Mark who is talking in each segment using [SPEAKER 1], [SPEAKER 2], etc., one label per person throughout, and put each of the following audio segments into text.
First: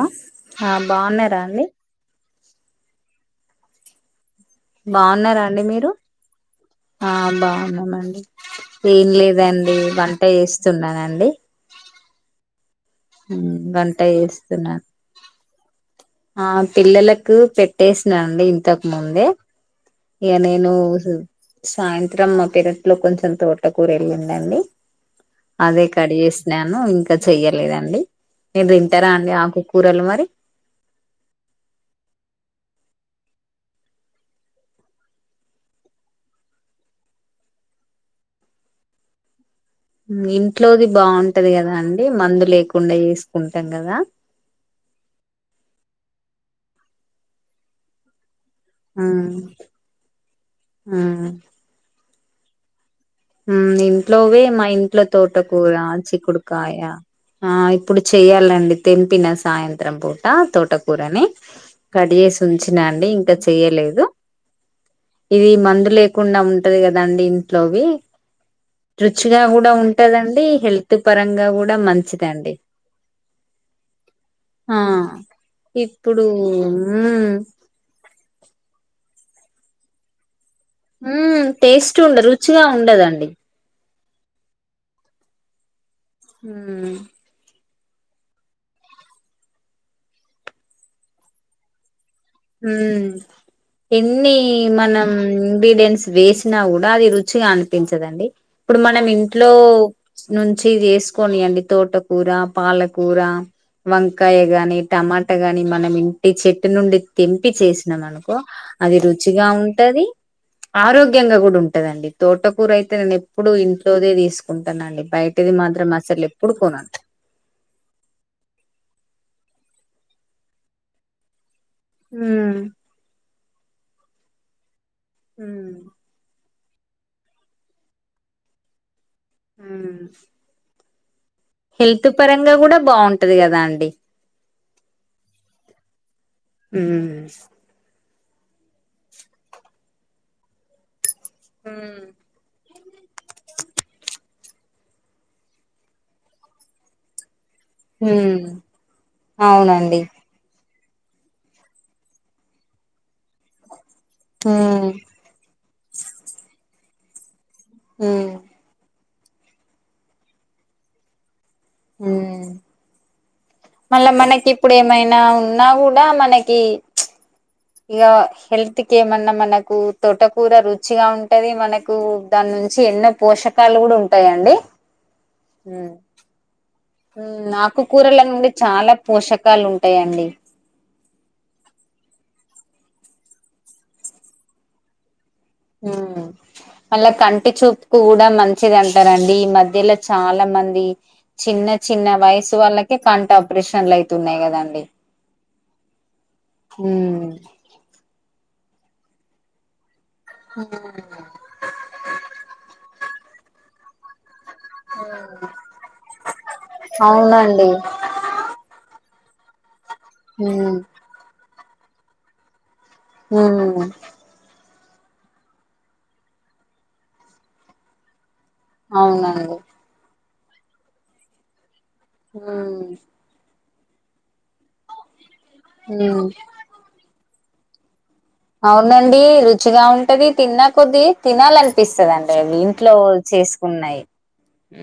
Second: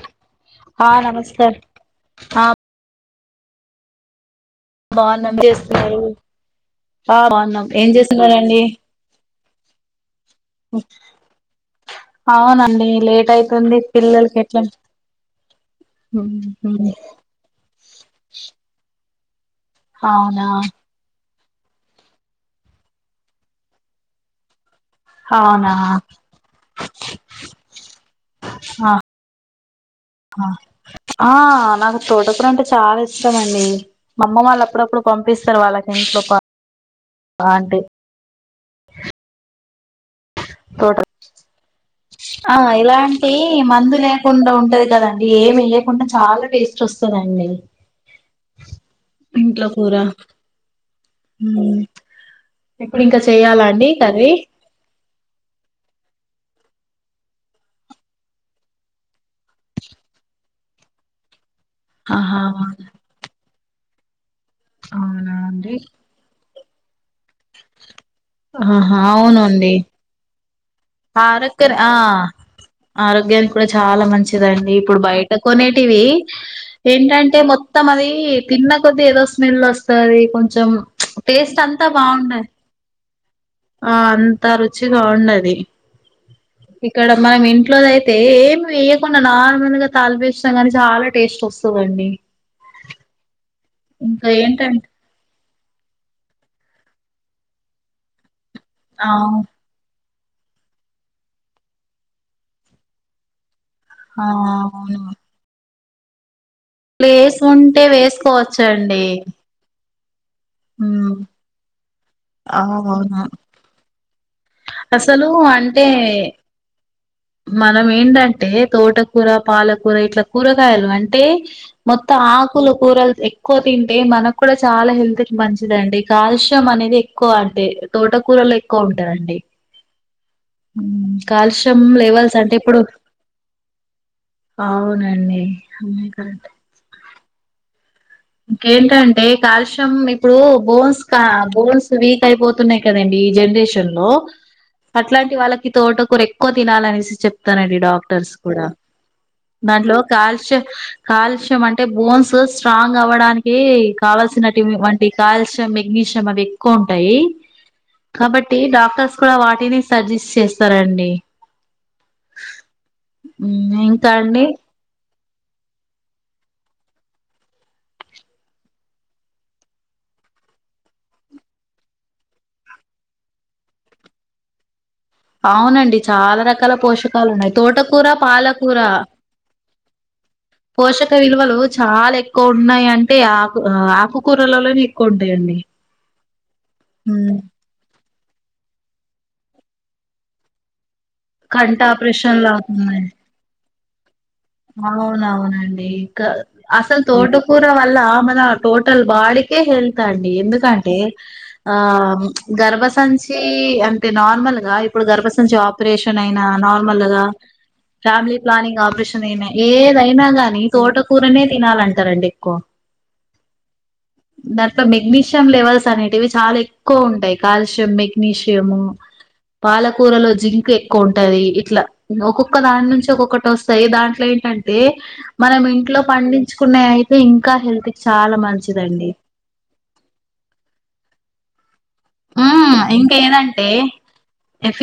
[SPEAKER 1] ఆ హా
[SPEAKER 2] ఆ
[SPEAKER 1] బావున్నారా
[SPEAKER 2] నమస్కారం
[SPEAKER 1] అండి?
[SPEAKER 2] ఆ బాగున్నాం
[SPEAKER 1] బావున్నారా అండి మీరు
[SPEAKER 2] చేస్తున్నారు
[SPEAKER 1] ఆ
[SPEAKER 2] బాగున్నాం ఏం
[SPEAKER 1] బావున్నామండి
[SPEAKER 2] చేస్తున్నారండి
[SPEAKER 1] ఏం లేదు రండి వంట చేస్తున్నానండి.
[SPEAKER 2] అవునండి లేట్
[SPEAKER 1] ఉమ్
[SPEAKER 2] అయితుంది
[SPEAKER 1] వంట
[SPEAKER 2] పిల్లలకి ఎట్లా
[SPEAKER 1] చేస్తున్నాను. ఆ పిల్లలకు పెట్టేసినండి ఇంతకు ముందే ఇగ
[SPEAKER 2] అవునా
[SPEAKER 1] నేను ఉహ్ సాయంత్రం మా పెరట్లో కొంచం తోటకూర వెళ్ళిందండి.
[SPEAKER 2] అవునా
[SPEAKER 1] అదే కట్ జేసినాను ఇంకా చెయ్యలేదండి. మీరు
[SPEAKER 2] ఆహా
[SPEAKER 1] తింటారా అండి ఆకుకూరలు మరి?
[SPEAKER 2] ఆ నాకు తోటకుర అంటే చాలా ఇ ఇస్టమండి మా అమ్మ వాళ్ళు అప్పుడప్పుడు పంపిస్తారు. వాళ్ళకి ఇంట్లో ప ఆంటీ
[SPEAKER 1] మీ ఇంట్లోది
[SPEAKER 2] తోట
[SPEAKER 1] బావుంటది కదా అండి. మందు
[SPEAKER 2] ఆ
[SPEAKER 1] లేకుండా
[SPEAKER 2] ఇలాంటి
[SPEAKER 1] చేసుకుంటాం
[SPEAKER 2] మందు
[SPEAKER 1] కదా
[SPEAKER 2] లేకుండా ఉంటది కదండి. ఏమి మొన్న చాలా టేస్ట్ వస్తుందండి. ఇంట్లో కూరా ఉమ్
[SPEAKER 1] ఉమ్
[SPEAKER 2] కర్రీ
[SPEAKER 1] ఇంట్లోవే మా ఇంట్లో తోటకూర, చిక్కుడుకాయ ఆ ఇప్పుడు చెయ్యాలండి తెంపిన సాయంత్రం పూట తోటకూరని. కడ్ చేసి
[SPEAKER 2] ఆహా
[SPEAKER 1] ఉంచినండి ఇంకా చెయలేదు
[SPEAKER 2] అవునా
[SPEAKER 1] ఇది
[SPEAKER 2] అండి
[SPEAKER 1] మందు లేకుండా ఉమ్ ఉంటది కదండి ఇంట్లోవి రుచిగా కూడా ఉంటదండి. హెల్త్ పరంగా
[SPEAKER 2] ఆరక్కర్
[SPEAKER 1] కూడా
[SPEAKER 2] ఆ
[SPEAKER 1] మంచిదండి
[SPEAKER 2] ఆరోగ్యానికి కూడా చాలా మంచిదండి.
[SPEAKER 1] ఆ
[SPEAKER 2] ఇప్పుడు బయట కొనేటివి
[SPEAKER 1] ఇప్పుడు మ్మ్
[SPEAKER 2] ఏంటంటే మొత్తం మది తిన్న కొద్ది ఏదో స్మెల్ వస్తది కొం చమ్ ప్చ్
[SPEAKER 1] మ్మ్
[SPEAKER 2] టేస్ట్ అంతా
[SPEAKER 1] ఉండ
[SPEAKER 2] బావుంటది.
[SPEAKER 1] రుచిగా ఉండదండి
[SPEAKER 2] ఆ అంతా రుచిగా ఉండది
[SPEAKER 1] మ్మ్
[SPEAKER 2] ఇక్కడ మనమ్ ఇంట్లోది అయి అయితే ఏమి వేయకుండా నార్మల్ గా తాలింపు వేసిన గానీ చాలా టేస్ట్ వస్తదండి.
[SPEAKER 1] ఉమ్
[SPEAKER 2] ఇంకా
[SPEAKER 1] ఎన్ని
[SPEAKER 2] ఏంటంటే
[SPEAKER 1] మనం మ్ బిదేన్స్ వేసినా కూడా అది రుచిగా అనిపించదండి. ఇప్పుడు మనం
[SPEAKER 2] ఆ
[SPEAKER 1] ఇంట్లో నుంచి ఇది వేసుకోనియండి తోటకూర, పాలకూర
[SPEAKER 2] ఆ
[SPEAKER 1] వంకాయ గాని
[SPEAKER 2] అవును
[SPEAKER 1] టమాటా గాని మనం ఇంటి చెట్టు నుండి
[SPEAKER 2] ప్లేస్
[SPEAKER 1] తెంపి
[SPEAKER 2] ఉంటే
[SPEAKER 1] చేసినాం అనుకో అది
[SPEAKER 2] వేసుకోవచ్చండి
[SPEAKER 1] రుచిగా ఉంటది ఆరోగ్యంగా కూడా ఉంటదండి
[SPEAKER 2] ఆ
[SPEAKER 1] తోటకూర అయితే నేను
[SPEAKER 2] అవును
[SPEAKER 1] ఎప్పుడు ఇంట్లోదే తీసుకు
[SPEAKER 2] అసలు అంటే
[SPEAKER 1] కొనను
[SPEAKER 2] మనం ఏంటంటే తోట కూర పాలకూర ఇట్లా కూరగాయలు అంటే మొత్తం
[SPEAKER 1] హ్మ్
[SPEAKER 2] ఆకులు కూరల్ ఇ క్కువ తింటే మనక్ కూడా చాలా హెల్త్క్ మంచిదండి.
[SPEAKER 1] హ్మ్
[SPEAKER 2] కాల్ష్ తో మనేది ఎక్కువంటే తోటకూరల్ ఎక్కువుంటాయండి.
[SPEAKER 1] ఊమ్
[SPEAKER 2] ఉమ్ కాలుష్యం లేవల్స్ అంటే ఇప్పుడు
[SPEAKER 1] బాగుంటది కదా అండి
[SPEAKER 2] అవునండి
[SPEAKER 1] హ్మ్
[SPEAKER 2] ఇంకేంటంటే కాల్షియం ఇప్పుడు బోన్స్ కా బోన్స్
[SPEAKER 1] ఉమ్
[SPEAKER 2] వీక్ ఐపోత్ తునయ్ కదండి ఈ జనరేషన్ లో అట్లాంటి వాళ్ళకి తోటకూర ఎక్కువ తినాలసి చెప్ కానండి డాక్టర్స్
[SPEAKER 1] ఉమ్
[SPEAKER 2] కూడా దాంట్లో
[SPEAKER 1] అవునండి
[SPEAKER 2] కాల్షియం కాలుష్యం అంటే బోన్సు స్ట్రాంగ్ అవ్వడానిక్ ఈ కావల్సినటిమ్
[SPEAKER 1] ఉమ్
[SPEAKER 2] వంటి కాల్షయం మెగ్నీష్యం అవి ఎక్కువుంటాయి
[SPEAKER 1] ఉమ్
[SPEAKER 2] కాబట్టి డాక్టర్స్ కూడ వాటిని సజెస్ట్ చేస్తారండి
[SPEAKER 1] ఉమ్
[SPEAKER 2] ఇంకా
[SPEAKER 1] మళ్ళా
[SPEAKER 2] అండి
[SPEAKER 1] మనకిప్పుడేమైనా ఉన్నా కూడా మనకి చ్ ఇగ హెల్త్ కెమన్నా మనకు తోటకూర రుచిగా ఉంటది మనకు ద నుంచి ఎన్నో పోషకాలు గుడుంటాయండి
[SPEAKER 2] అవ్నండి చాలా రకాల పోష్
[SPEAKER 1] ఉమ్ నాకుకూరనుండి చాలా పోషకాల్ ఉంటాయండి
[SPEAKER 2] పోషక విలువలు చాలేక్కువున్నాయంటే ఆకు ఆ ఆకుకూరలలోనే ఎక్కువుంట్
[SPEAKER 1] ఉమ్ అళ కంటి చూప్ కూడ్ ద మంచిదంటారండి ఈ మధ్యలో చాలా మంది చిన్న
[SPEAKER 2] కంట
[SPEAKER 1] చిన్న
[SPEAKER 2] ఆపరేషన్లు
[SPEAKER 1] వయస్ వాళ్ళకి
[SPEAKER 2] అవుతున్నాయి
[SPEAKER 1] కంటప్రేషన్
[SPEAKER 2] అవునవునండి ఇకా అసల్ తోటకూర వల్ల మన టోటల్ బాడీకే హెల్తండి ఎందుకంటే ఆ గర్బసంచ్ చీ అంటే నార్మల్ ఇగ ఇప్పుడ్ గర్బసంచి ఆప్రేషన్ ఐన నార్మల్గా
[SPEAKER 1] అవునండి
[SPEAKER 2] ఫ్యామ్లీ ప్లానింగ్ ఆప్రేష్ ఐన ఏదైనా గాని తోటకూరనే తినాలంటారండి ఎక్కువ
[SPEAKER 1] ఊ
[SPEAKER 2] దాంట్లో మెగ్నీష్యం లెవెల్స్ అనేటివి చాలెక్కువుంటాయి కాల్షియం మెగ్నీష్ కేమో
[SPEAKER 1] అవునండి
[SPEAKER 2] పాలకూరలో జింక్ ఎక్కువుంటది ఇట్లా ఒకొక్క దానుంచి ఒకొక్కటస్తాయి దాంట్లోఎంటంటే మనం ఇంట్లో పండించ్కునయైతే ఇంకా హెల్త్ కి చాలా మంచిదండి
[SPEAKER 1] అవ్నండి రుచిగా ఉంటది తిన్నా కొద్ది తినాలన్ ప్పిస్తదండి అవి
[SPEAKER 2] మ్మ్
[SPEAKER 1] ఇంట్లో
[SPEAKER 2] ఇంకా ఏదంటే
[SPEAKER 1] చేస్కున్నాయ్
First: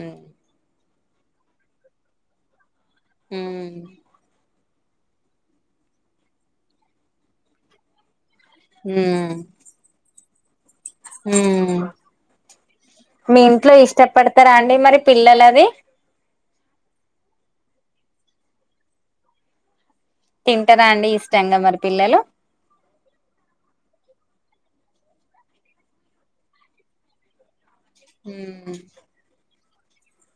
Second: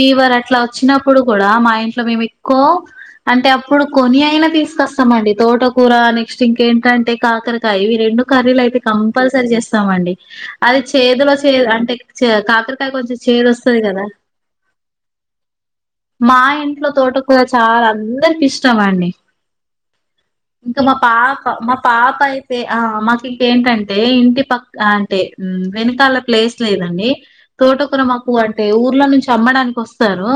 [SPEAKER 1] ఉమ్
[SPEAKER 2] చినప్పుడు కూడా మా ఇంట్లో మేమేక్కువ అంటే అప్పుడు కొనియైన తీస్ కోస్తామండి తోటకూర నెక్స్ట్ ఇంకేంటంటే కాకర్కాయ్ ఇవి రెండు కర్రీలైతే కంపల్సరీ చేస్తామండి అది చేదులో చేద్ అంటే చె కాకరకాయ్ కొంచెం
[SPEAKER 1] మీ ఇంట్లో
[SPEAKER 2] చేదోస్తాది గదా
[SPEAKER 1] ఇష్టపడతారా అండి మరి పిల్లలు అది
[SPEAKER 2] మా ఇంట్లో తోటకూర చాలా అందరికిష్టమండి ఇంకా
[SPEAKER 1] తింటారా
[SPEAKER 2] మా
[SPEAKER 1] అండి
[SPEAKER 2] పాప
[SPEAKER 1] ఇష్టంగా
[SPEAKER 2] మా
[SPEAKER 1] మరి పిల్లలు
[SPEAKER 2] పాపైతే ఆ మాకీంకేంటంటే ఇంటి పక్ అంటే ఉమ్ వెనకాల ప్లేస్ లేదండి తోటకూర మాకు అంటే ఊర్లో నుంచ్ అమ్మడానికొస్తారు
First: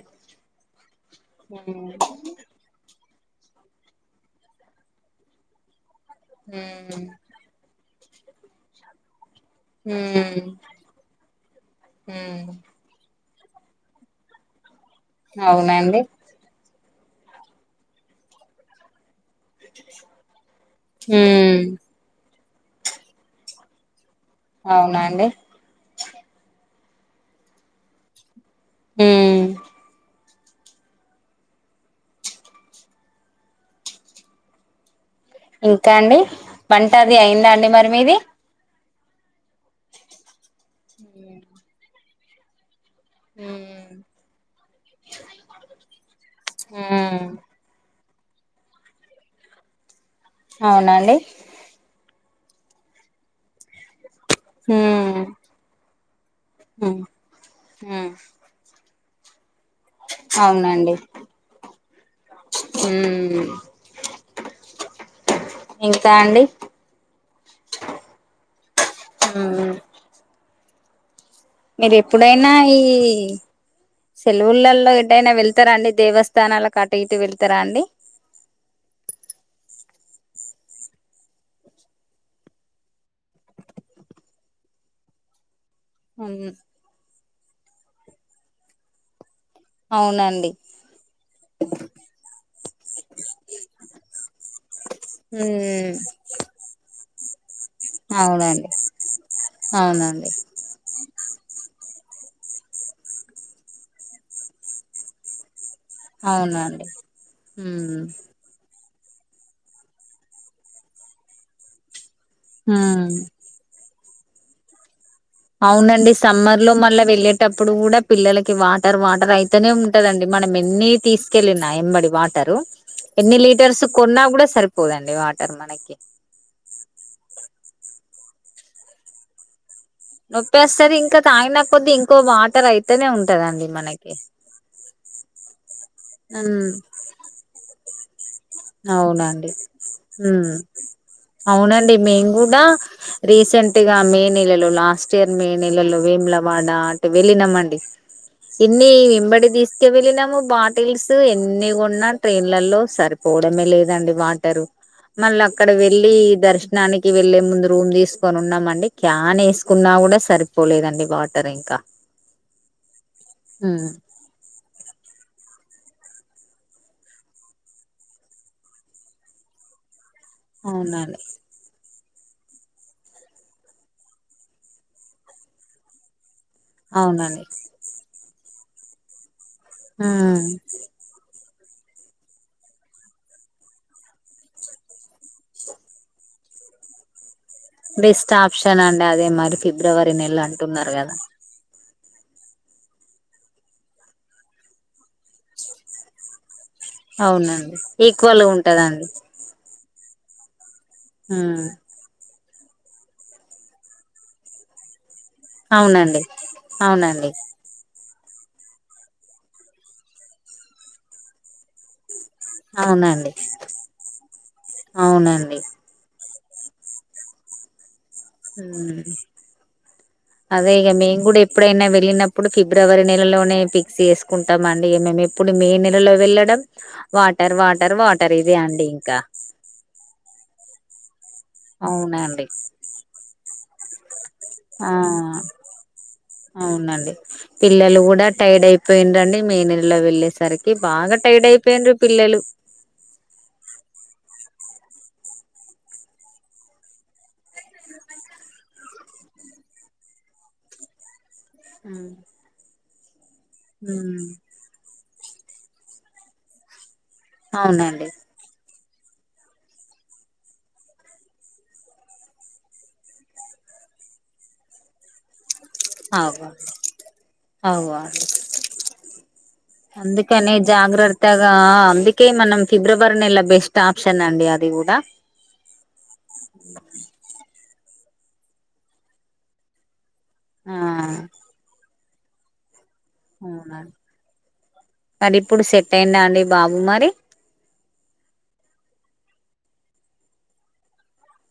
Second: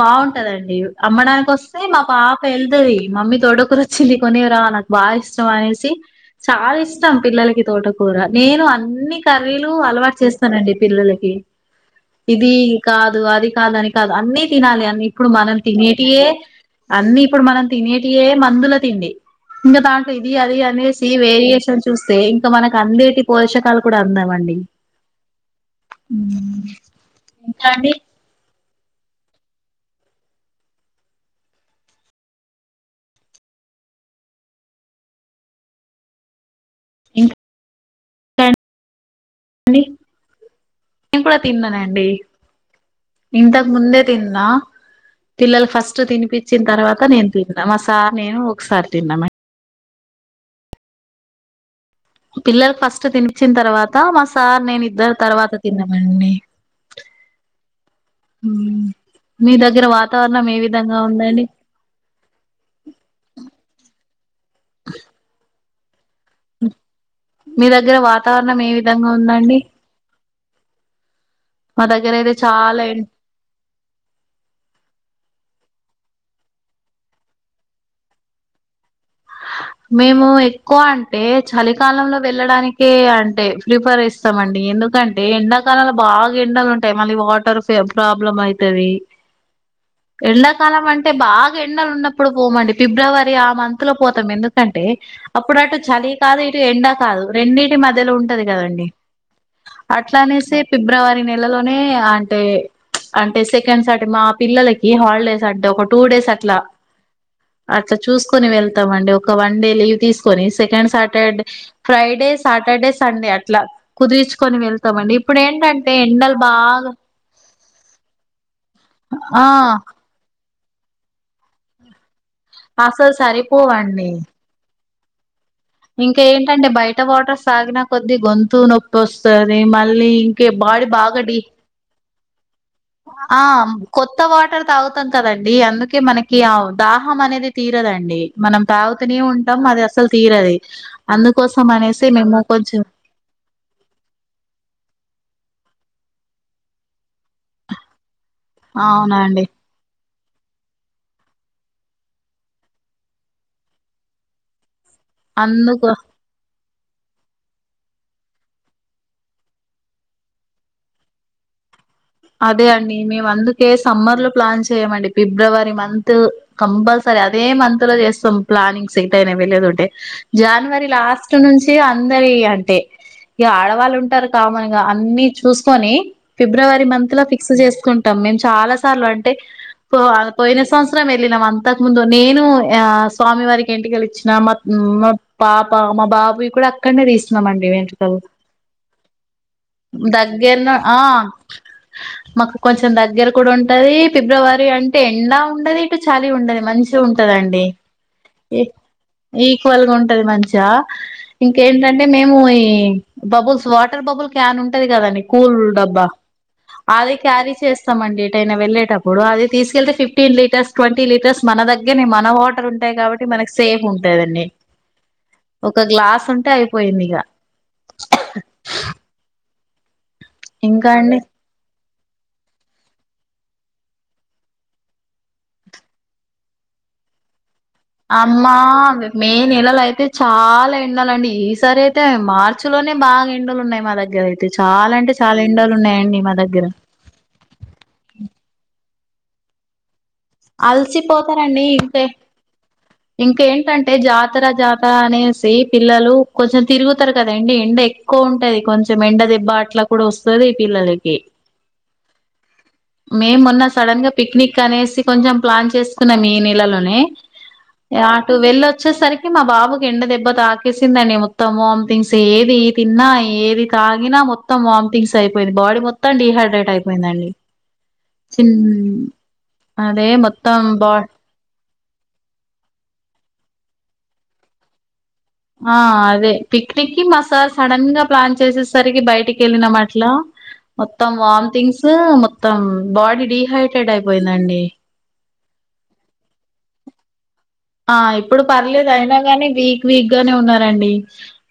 [SPEAKER 2] బావుంటదండి అమ్మడానికోస్తే మా పాపెళ్తది మమ్మీ తోటకురొచ్చింది కొనేరా నాక్ బాఇష్టం అనేసి చాలిష్టం పిల్లలకి తోటక్ కూర నేను అన్ని కర్రీలు అలవాట్ చేస్తానండి పిల్లలకి ఇది కాదు అది కాదని కాద్ అన్నీ తినాలి అన్ నీపుడు మనం
[SPEAKER 1] అవునండి
[SPEAKER 2] తినేటియే అన్ని ఇప్పుడ్ మనం తినేటియే మందుల తిండి ఇంకా దాంట్లో ఇది అది అనేసి వేరియేషన్ చూస్తే ఇంకా మనక్ అందేటి పోషకాల్ కూడా అందవండి
[SPEAKER 1] అవ్నా అండి.
[SPEAKER 2] ఇంకా అండి.
[SPEAKER 1] హుమ్ ఇంకాండీ వంట అది
[SPEAKER 2] ఇంకా
[SPEAKER 1] అయిందా అండి మరి మీది
[SPEAKER 2] నేను కూడా తిన్నానండి ఇంతక్
[SPEAKER 1] హ్మ్
[SPEAKER 2] ముందే తిన్నా పిల్లల్ ఫస్ట్ తినిపిచ్చిన్ తర్వాత
[SPEAKER 1] హ్మ్
[SPEAKER 2] నేన్ తింటా మా సార్ నేను ఒకసార్ తిన్నాం.
[SPEAKER 1] అవునండి.
[SPEAKER 2] పిల్లలక్ ఫస్ట్ తినిపిచ్చిన్ తర్వాత మా సార్ నేను ఇద్దర్
[SPEAKER 1] హ్మ్
[SPEAKER 2] తర్వాత తిన్నమండి.
[SPEAKER 1] హ్మ్ హ్మ్
[SPEAKER 2] మ్ మీ దగ్గర వాతావరణం ఏ విధంగా ఉందండి.
[SPEAKER 1] మ్
[SPEAKER 2] మీ దగ్గర వాతావరణం ఏ విధంగా ఉందండి. మా దగ్గర అయితే
[SPEAKER 1] మీరెప్పుడైనా ఈ
[SPEAKER 2] చాలా ఎ
[SPEAKER 1] సెలవులల్లో ఎటైనా వెళ్తారండీ. దేవస్థానాలక్ అటు ఇటు వెళ్తరా అండి.
[SPEAKER 2] మేము ఎక్కువ అంటే చలికాలంలో వెళ్ళడానికే అంటే ప్రిఫర్ చేస్తామండి. ఎందుకంటే ఎండాకాలంలో బాగా
[SPEAKER 1] హ్మ్
[SPEAKER 2] ఎండలుంటయి మళ్ళీ వాటర్ ఫె ప్రాబ్లమైతది.
[SPEAKER 1] అవునండి
[SPEAKER 2] ఎండాకాలం అంటే బాగా ఎండలున్నప్పుడు పోమండి పిబ్రవరి ఆ మంత్లో పోతాం ఎందు టే అప్పుడు అటు
[SPEAKER 1] హ్మ్
[SPEAKER 2] చలి కాదు ఇటు ఎండ కాదు రెండి టి మధ్యలో ఉంటంది
[SPEAKER 1] అవునండి
[SPEAKER 2] కదండీ అట్ల
[SPEAKER 1] అవునండి
[SPEAKER 2] అనేసి పిబ్రవరి నె నెలలోనే అంటే అంటే సెకండ్ సాటర్ మా పిల్లలకి హాల్డేస్ అంటే ఒక టూ డేస్ అట్లా
[SPEAKER 1] అవునండి
[SPEAKER 2] అట్ల
[SPEAKER 1] హ్మ్
[SPEAKER 2] చూస్కొని వెళ్తమండి. ఒ ఒక వన్ డే లీవ్ తీస్కొని సెకండ్ సాటర్డే ఫ్రైడే సాటర్డే
[SPEAKER 1] హ్మ్
[SPEAKER 2] సండే అట్లా కుదిర్చికొని వెళ్తమండి.
[SPEAKER 1] అవునండి సమ్మర్లో మళ్ళ వెళ్ళేటప్పుడు గూడా పిల్లలకి వాటర్ వాటర్
[SPEAKER 2] ఆ
[SPEAKER 1] అయితనే ఉంటదండి మన మెన్నీ తీస్కెళ్ళిన ఎంబడి వాటరు
[SPEAKER 2] అసలు
[SPEAKER 1] ఎన్ని లీటర్స్
[SPEAKER 2] సరిపోవండి
[SPEAKER 1] కొన్నా గుడా సరిపోదండి వా
[SPEAKER 2] ఇంకేంటంటే బయట వాటర్ సాగినా కొద్దీ గొంతు నొప్పోస్తది మ మళ్ళీ ఇంకే బాడీ
[SPEAKER 1] నొప్పేస్తది ఇంకా
[SPEAKER 2] బాగా డి
[SPEAKER 1] తాగిన కొద్ది ఇంకో వాటర్ అయితేనే ఉంటదండి
[SPEAKER 2] ఆమ్
[SPEAKER 1] మనకి
[SPEAKER 2] కొత్త వాటర్ తాగుతాం కదండి అందుకే మనకి ఆ
[SPEAKER 1] ఉమ్
[SPEAKER 2] దాహం అనేది తీరదం
[SPEAKER 1] అవునండి మ్
[SPEAKER 2] తీరది అందుకోసం
[SPEAKER 1] అవునండి
[SPEAKER 2] అనేసి
[SPEAKER 1] మేం
[SPEAKER 2] మేము
[SPEAKER 1] గుడా
[SPEAKER 2] కొంచెం
[SPEAKER 1] రీసెంట్గా మే నెలలో లాస్ట్ ఇయర్ మే నెలలో వేములవాడ, వెళ్ళినమండి ఇన్ని
[SPEAKER 2] అవునండి
[SPEAKER 1] వింబడి తీస్క వెళ్ళినం మ్ బాటిల్స్ ఎన్ని గొన్నా ట్రైన్లలో సరిపోవడమే లేదండి వాటరు మళ్ళ అక్కడ
[SPEAKER 2] అందుకు
[SPEAKER 1] వెళ్ళీ దర్శ నానికి వెళ్లేముందు రూమ్ తీస్కున్ ఉన్నామండి క్యాన్ ఏస్కున్నా గుడా సరిపోలేదండి వాటర్ ఇంకా
[SPEAKER 2] అదే అండి మేమందుకే సమ్మర్లో ప్లాన్ చేయమండి. పిబ్రవరి మంత్ కంపల్సరీ అదే మంత్లో చేస్తాం ప్లానింగ్స్ ఎటైన వెళ్లేదుంటే జానవరి
[SPEAKER 1] అవునండి
[SPEAKER 2] లాస్ట్ నుంచి అ అందరీ అంటే ఇగ ఆడవాళ్ళు ఉంటార్ కామన్గా అన్ని చూస్కొని ఫిబ్రవరి మంత్ల
[SPEAKER 1] అవునండి
[SPEAKER 2] ఫిక్స్ జేస్కుంటాం మేం చాలా సార్లంటే పో ఆ పోయిన సంవత్సరం ఎల్లినం. అ అంతక్ ముందు నేను ఆ స్వామి వారికి ఎంటికలిచ్చిన మా మా పాప, మా బాబుయి కూడా అక్కనే దీస్ చ్చినమండి వెంట్రుకలు
[SPEAKER 1] బెస్ట్ ఆప్షన్ అండి అదే మరి ఫిబ్రవరి నెల
[SPEAKER 2] దగ్గర్న
[SPEAKER 1] అంటున్నారు
[SPEAKER 2] ఆ
[SPEAKER 1] కదా
[SPEAKER 2] మాకు కొంచెం దగ్గర కూడా ఉంటది ఫిబ్రవరి అంటే ఎండా ఉండది ఇటు చలీ ఉండది మంచి గుంటదండి
[SPEAKER 1] అవునండి ఈక్వల్గా
[SPEAKER 2] ఇక్
[SPEAKER 1] ఉంటదండి
[SPEAKER 2] ఈక్వల్గా ఉం టది మంచిగా ఇంకేంటంటే మేము ఈ ఈ బబుల్స్ వాటర్ బబుల్ క్యాన్ ఉంటది గదండి కూల్ డబ్బా
[SPEAKER 1] అవునండి
[SPEAKER 2] అది
[SPEAKER 1] అవునండి
[SPEAKER 2] క్యారీ చేస్ మండి ఎటయినా వెళ్ళేటపుడు అది తీసుకెళ్తే ఫిఫ్టీన్ లీటర్స్ ట్వంటీ లీటర్స్ మన దగ్గర్నె మన్ ల్ల వాటర్ ఉంటాయి కాబట్టి
[SPEAKER 1] అవునండి
[SPEAKER 2] మనకు సేఫ్ ఉంటదండి
[SPEAKER 1] అవునండి
[SPEAKER 2] ఒక గ్లాస్ ఉంట్ తయ్ పోయింది ఇగ
[SPEAKER 1] సరే అదే ఇగ
[SPEAKER 2] ఇంకా అండి
[SPEAKER 1] మేం గుడ ఎప్పుడైనా వే అడిగినప్పుడు ఫిబ్రవరి నెలలోనే ఫిక్స్ చేస్కుంటాం అండి ఇగ మేము ఎప్పుడు మే నెలలో వెళ్ళడం వా
[SPEAKER 2] అమ్మా మే నెలల అయితే చ చాలా ఎండలు అండి ఈ సారి అయితే
[SPEAKER 1] అవునండి
[SPEAKER 2] మార్చి లోనే బాగా ఎండలు ఉన్నాయి మా దగ్గర అయితే అయితే
[SPEAKER 1] ఆ
[SPEAKER 2] చాలా అంటే చాలా ఎండలు ఉన్నాయండి మా దగ్గర
[SPEAKER 1] ఏండండి మే నెలలో వేలే
[SPEAKER 2] అల్సిపోతారండి ఇంక ఇంకేంటంటే జా జాతర జాతర అనేసి పిల్లలు కొంచెం తిరుగుతారు కదండి ఎండ ఎక్కువ ఉంటుది కొంచెం ఎండ దెబ్బా అట్లా కూడా వస్తది పిల్లలకి
[SPEAKER 1] ఉమ్
[SPEAKER 2] మేం మొన్న సడన్ గా
[SPEAKER 1] ఉమ్.
[SPEAKER 2] పిక్నిక్ అనేసి కొంచెం ప్లాన్ చేసుకున్నాం మే నెలలోనే
[SPEAKER 1] అవునండి
[SPEAKER 2] అట్టు వెళ్ళ వచ్చేసరికి మా బాబుకి ఎండ దెబ్బ తాకేసిందని మొత్తం వమిటింగ్స్ ఏది తిన్నా ఏది తాగిన మొత్తం వామిటింగ్స్ అయిపోయి బాడీ మొత్తం
[SPEAKER 1] అవు
[SPEAKER 2] డిహైడ్రేట్ అయిపోయిందండి
[SPEAKER 1] అవు అండి
[SPEAKER 2] చిన్ అదే
[SPEAKER 1] అందుకనే
[SPEAKER 2] మొత్తం బా
[SPEAKER 1] జాగ్రత్తగా ఆ అందుకే మనం ఫిబ్రవరి నెల బెస్ట్ ఆప్షన్ అండి అది కూడా
[SPEAKER 2] ఆ అదే పిక్నిక్ కి మా సార్ సడన్ గా ప్లాన్ చేసేసరికి బయటికి వెళ్ళినం అట్లా
[SPEAKER 1] ఆ
[SPEAKER 2] మొత్తం వొమిటింగ్స్ మొత్తం బాడీ
[SPEAKER 1] అవునండి
[SPEAKER 2] డిహైడ్రేట్ అయిపోయిందండి
[SPEAKER 1] మరి ఇప్పుడు సెట్ అయ్యిందా అండి బాబు మరి
[SPEAKER 2] ఆ ఇప్పుడు పర్లేదు అయినా గాని వీక్ వీక్ గానే ఉన్నారండి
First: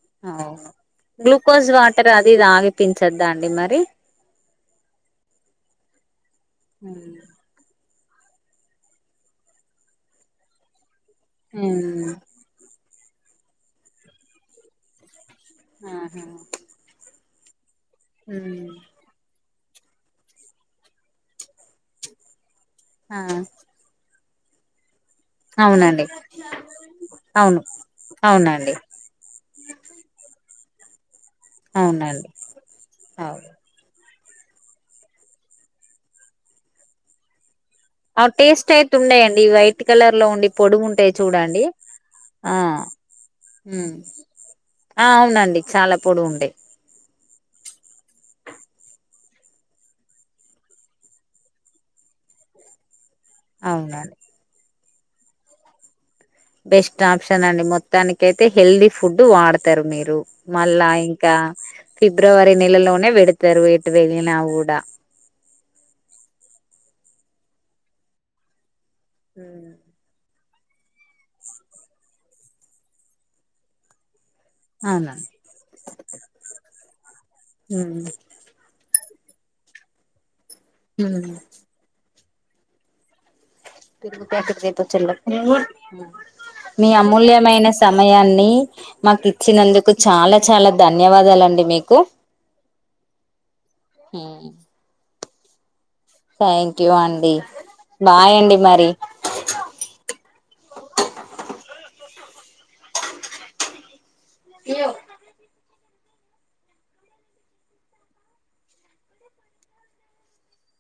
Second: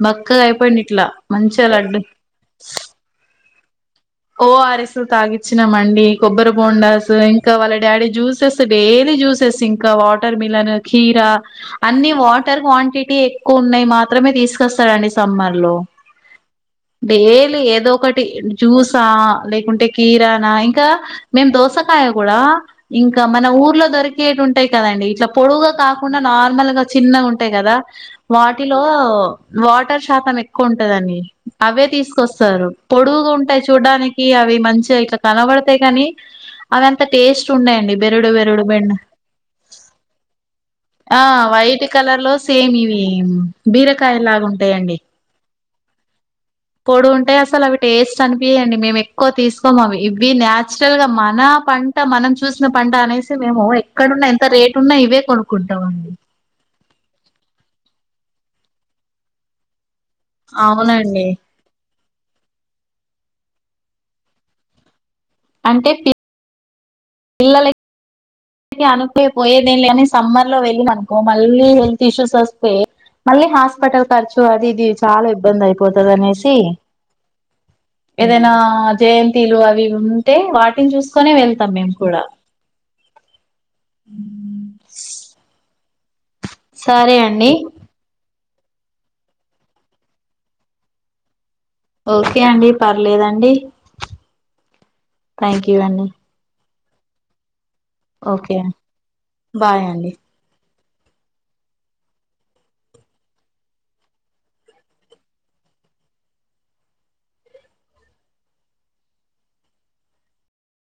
[SPEAKER 2] బక్కగా
[SPEAKER 1] అవును
[SPEAKER 2] అయిపోయిడిట్లా
[SPEAKER 1] గ్లూకోజ్
[SPEAKER 2] మంచిగా లడ్డు
[SPEAKER 1] వాటర్ అది ఇది తాగిపించద్దా అండి మరి
[SPEAKER 2] ఓఆర్‌ఎస్లు తగిచినంఅండి కొబ్బరి బోండాస్
[SPEAKER 1] ఉమ్
[SPEAKER 2] ఇంకా వాళ్ళ డాడీ జ్యూస్ జూసె డైలీ జ్యూసెస్ ఇంకా వాటర్ మిలన్ కీరా అన్ని వాటర్ క్వాంటిటీ ఎక్కువ ఉన్నాయి మాత్రమే తీసుకొస్తారండి సమ్మర్ లో డైలీ ఏదో ఒకటి
[SPEAKER 1] ఉమ్
[SPEAKER 2] జ్యూసహ లేకుంటే కీరానా ఇంకా మేం దోసకాయ కూడా
[SPEAKER 1] ఆ
[SPEAKER 2] ఇంకా మన ఊర్లో దొరికేటు ఉంటాయి కదండి ఇట్లా పొడుగుగా
[SPEAKER 1] అవునండి
[SPEAKER 2] కాకుండా నార్మల్గా చిన్నగా ఉంటాయి
[SPEAKER 1] అవును
[SPEAKER 2] కదా
[SPEAKER 1] అవునండి
[SPEAKER 2] వాటిలో వాటర్ శాతం ఎ క్కువుంటది అని అవే
[SPEAKER 1] అవునండి
[SPEAKER 2] తీసుకొస్తారు పొడుగుగా
[SPEAKER 1] అవును
[SPEAKER 2] ఉంటాయి చు అవి మంచిగా ఇట్లా కనబడితయి కానీ అవి అంత టేస్ట్ ఉయండి బెరుడు
[SPEAKER 1] అవి
[SPEAKER 2] బెరుడు
[SPEAKER 1] టేస్ట్
[SPEAKER 2] బె
[SPEAKER 1] అయితుండయండి వైట్ కలర్ లో ఉండి పొడుగుంటాయి
[SPEAKER 2] హ
[SPEAKER 1] చూడండి
[SPEAKER 2] వైట్ కలర్ లో
[SPEAKER 1] ఆ
[SPEAKER 2] సేమ్ ఇవి
[SPEAKER 1] ఉమ్
[SPEAKER 2] బీరకాయ లాగా ఉంటాయండి
[SPEAKER 1] ఆ అవునండి చాలా పొడుగుంటాయి
[SPEAKER 2] పొడు ఉంటాయి అసలు అవి టేస్ట్ అనిపియ్యవండి మేము ఎక్కువ తీసుకోమము ఇవి నచురల్ గా మన పంట మనం చూసిన పంట అనేసి మేము
[SPEAKER 1] అవునండి
[SPEAKER 2] ఎక్కడున్న ఎంత రేటు ఉన్నా ఇవే కొనుక్కుంటంఅండి
[SPEAKER 1] బెస్ట్ ఆప్షన్ అండి మొత్తానికి అయితే హెల్దీ ఫుడ్ వాడతారు మీరు మళ్ళా
[SPEAKER 2] అవునండి
[SPEAKER 1] ఇంకా ఫిబ్రవరి నెలలో వేడతారు ఎట్టు వెళ్ళిన ఊడా
[SPEAKER 2] అంటే పి పిల్లల కి అనుకుపోయేదేం లే సమ్మర్ లో వెళ్లినం అనుకో మళ్ళీ హెల్త్ ఇష్యూస్ ఒస్తే మళ్ళీ హాస్పిటల్ ఖర్చు అది ఇది
[SPEAKER 1] అవునా
[SPEAKER 2] చాలా ఇబ్బంది అయిపోతుంది అనేసి ఏదైనా జయంతిలు అవి ఇవి ఎం అన్నా ఉంటే వాటిని చూసుకొనే వెళ్తాం మేము కూడా
[SPEAKER 1] మీ
[SPEAKER 2] సరే అండి
[SPEAKER 1] అమూల్యమైన సమయాన్ని మాకి ఇచ్చినందుకు చాలా చాలా ధన్యవాదాలండి. మీకు
[SPEAKER 2] ఓకే అండి పర్లేదండి. థ్యాంక్ యు అండి.
[SPEAKER 1] థ్యాంక్ యూ అండి. బాయ్
[SPEAKER 2] ఓకే
[SPEAKER 1] అండి మరి.
[SPEAKER 2] బాయ్ అండి